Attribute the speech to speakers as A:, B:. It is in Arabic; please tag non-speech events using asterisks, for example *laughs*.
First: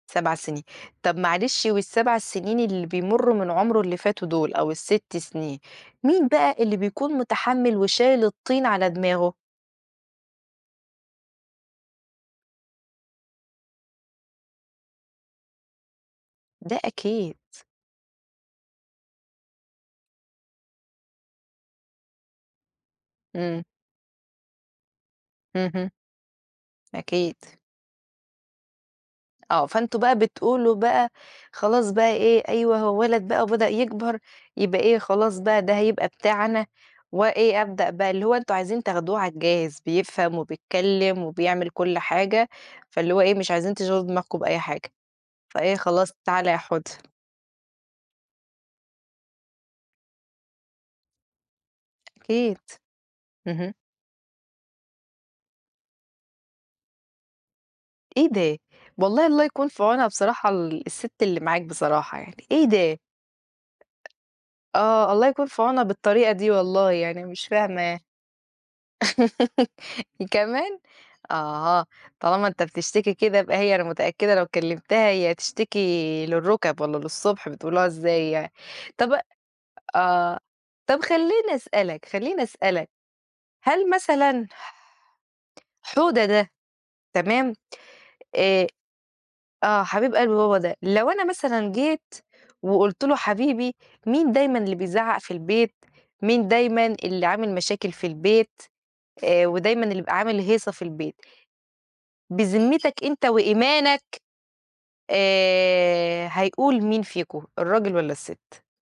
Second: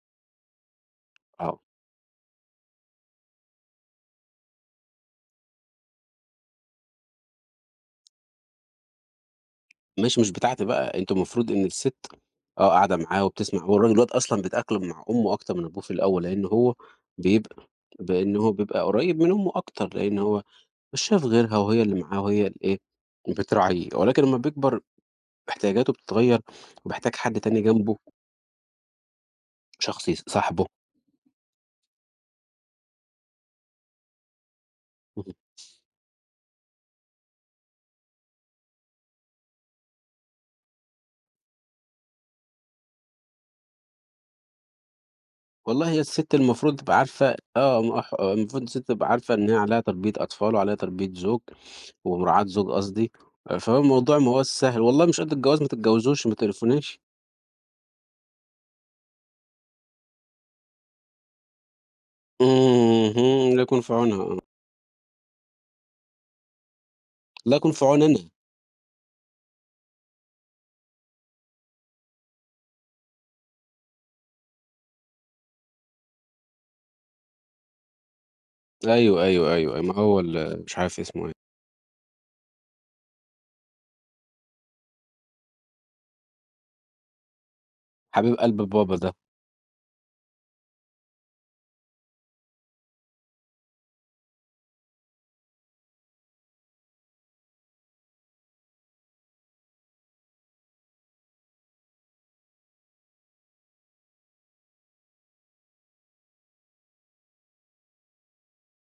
A: 7 سنين طَب
B: آه.
A: معلش وال7 سنين اللي بيمرّوا من عُمره اللي فاتوا دُول أو ال6 سنين مين بقى اللي بيكُون متحمل وشايل الطين على دماغه؟
B: ماشي مش بتاعتي بقى، أنتم المفروض إن السِت آه، قاعدة معاه وبتسمَع وهو الراج الواد دلوقتي أصلًا بيتأقلم مع أُمه أكتر من أبوه في الأول، لإن هو
A: ده أكيد.
B: بيبقى لإن هو بيبقى قُريب من أُمه أكتر، لإن هو مش شايف غِيرها وهي اللي معاه وهي اللي إيه
A: إمم.
B: بتراعيه، ولكن لمّا بيكْبر
A: اهم.
B: احتياجاته بتتغير وبيحتاج
A: أكيد.
B: حد تاني جنبه.
A: آه، فأنتم
B: شخص
A: بقى
B: يصاحبه.
A: بتقولوا بقى، خلاص بقى إيه أيوه هو وَلَد بقى وبدأ يكَبر يبقى إيه
B: اهم.
A: خلاص بقى ده هيبقى بتاعنا، وإيه أبدأ بقى اللي هو أنتم عايزين تاخدوه على الجاهز بيفْهم وبيتكلم وبيعمل كُلّ حاجة، فاللي هو إيه مش عايزين تشغِلوا دماغكم بأي حاجة. فإيه
B: والله هي
A: خلاص
B: السِت
A: تعال يا
B: المفروض
A: حوده.
B: تبقى عارفة آه، م ح المفروض السِت تبقى عارفة إن هي عليها تربية أطفال وعليها تربية زُوج ومراعاة
A: أكيد،
B: زُوج قصدي،
A: اهم.
B: فهو الموضوع ما هواش سهْل، والله مش قد الجواز ما تتجاوزوش ما تقريفوناش.
A: إيه ده! والله الله يكُون في عُونها بصراحة ال السِت اللي معاك بصراحة يعني،
B: إمم،
A: إيه ده!
B: اهم، الله يكُون في عونها، آه.
A: آه الله يكُون في عونها بالطريقة دي والله يعني، أنا مش
B: الله يكُون في
A: فاهمة.
B: عُوني أنا.
A: *laughs* كمان! آه، طالما أنت بتشتكي كده يبقى هي أنا متأكدة لو كلمتها هي تشتكي للرُكب والّا للصبح بتقولوها إزاي يعني، طَب
B: أيوه، أيوه، أيوه، أيوه، ما هو
A: آه
B: ال مش عارف
A: طَب
B: اسمه إيه.
A: خلّيني أسألك خلّيني أسألك، هل مثلًا ح حوده ده تمام؟
B: حبيب قلبْ
A: آآ،
B: بابا ده.
A: آه، حبيب قلبْ بابا ده، لو أنا مثلًا جيت وقُلت له حبيبي مين دايمًا اللي بيزعق في البيت؟ مين دايمًا اللي عامل مشاكل في البيت؟ آآ، ودايمًا اللي بيبقى عامل هيصة في البيت؟ بذمتك أنت وإيمانك آآ، هيقول مين فيكم الراجل والّا السِت؟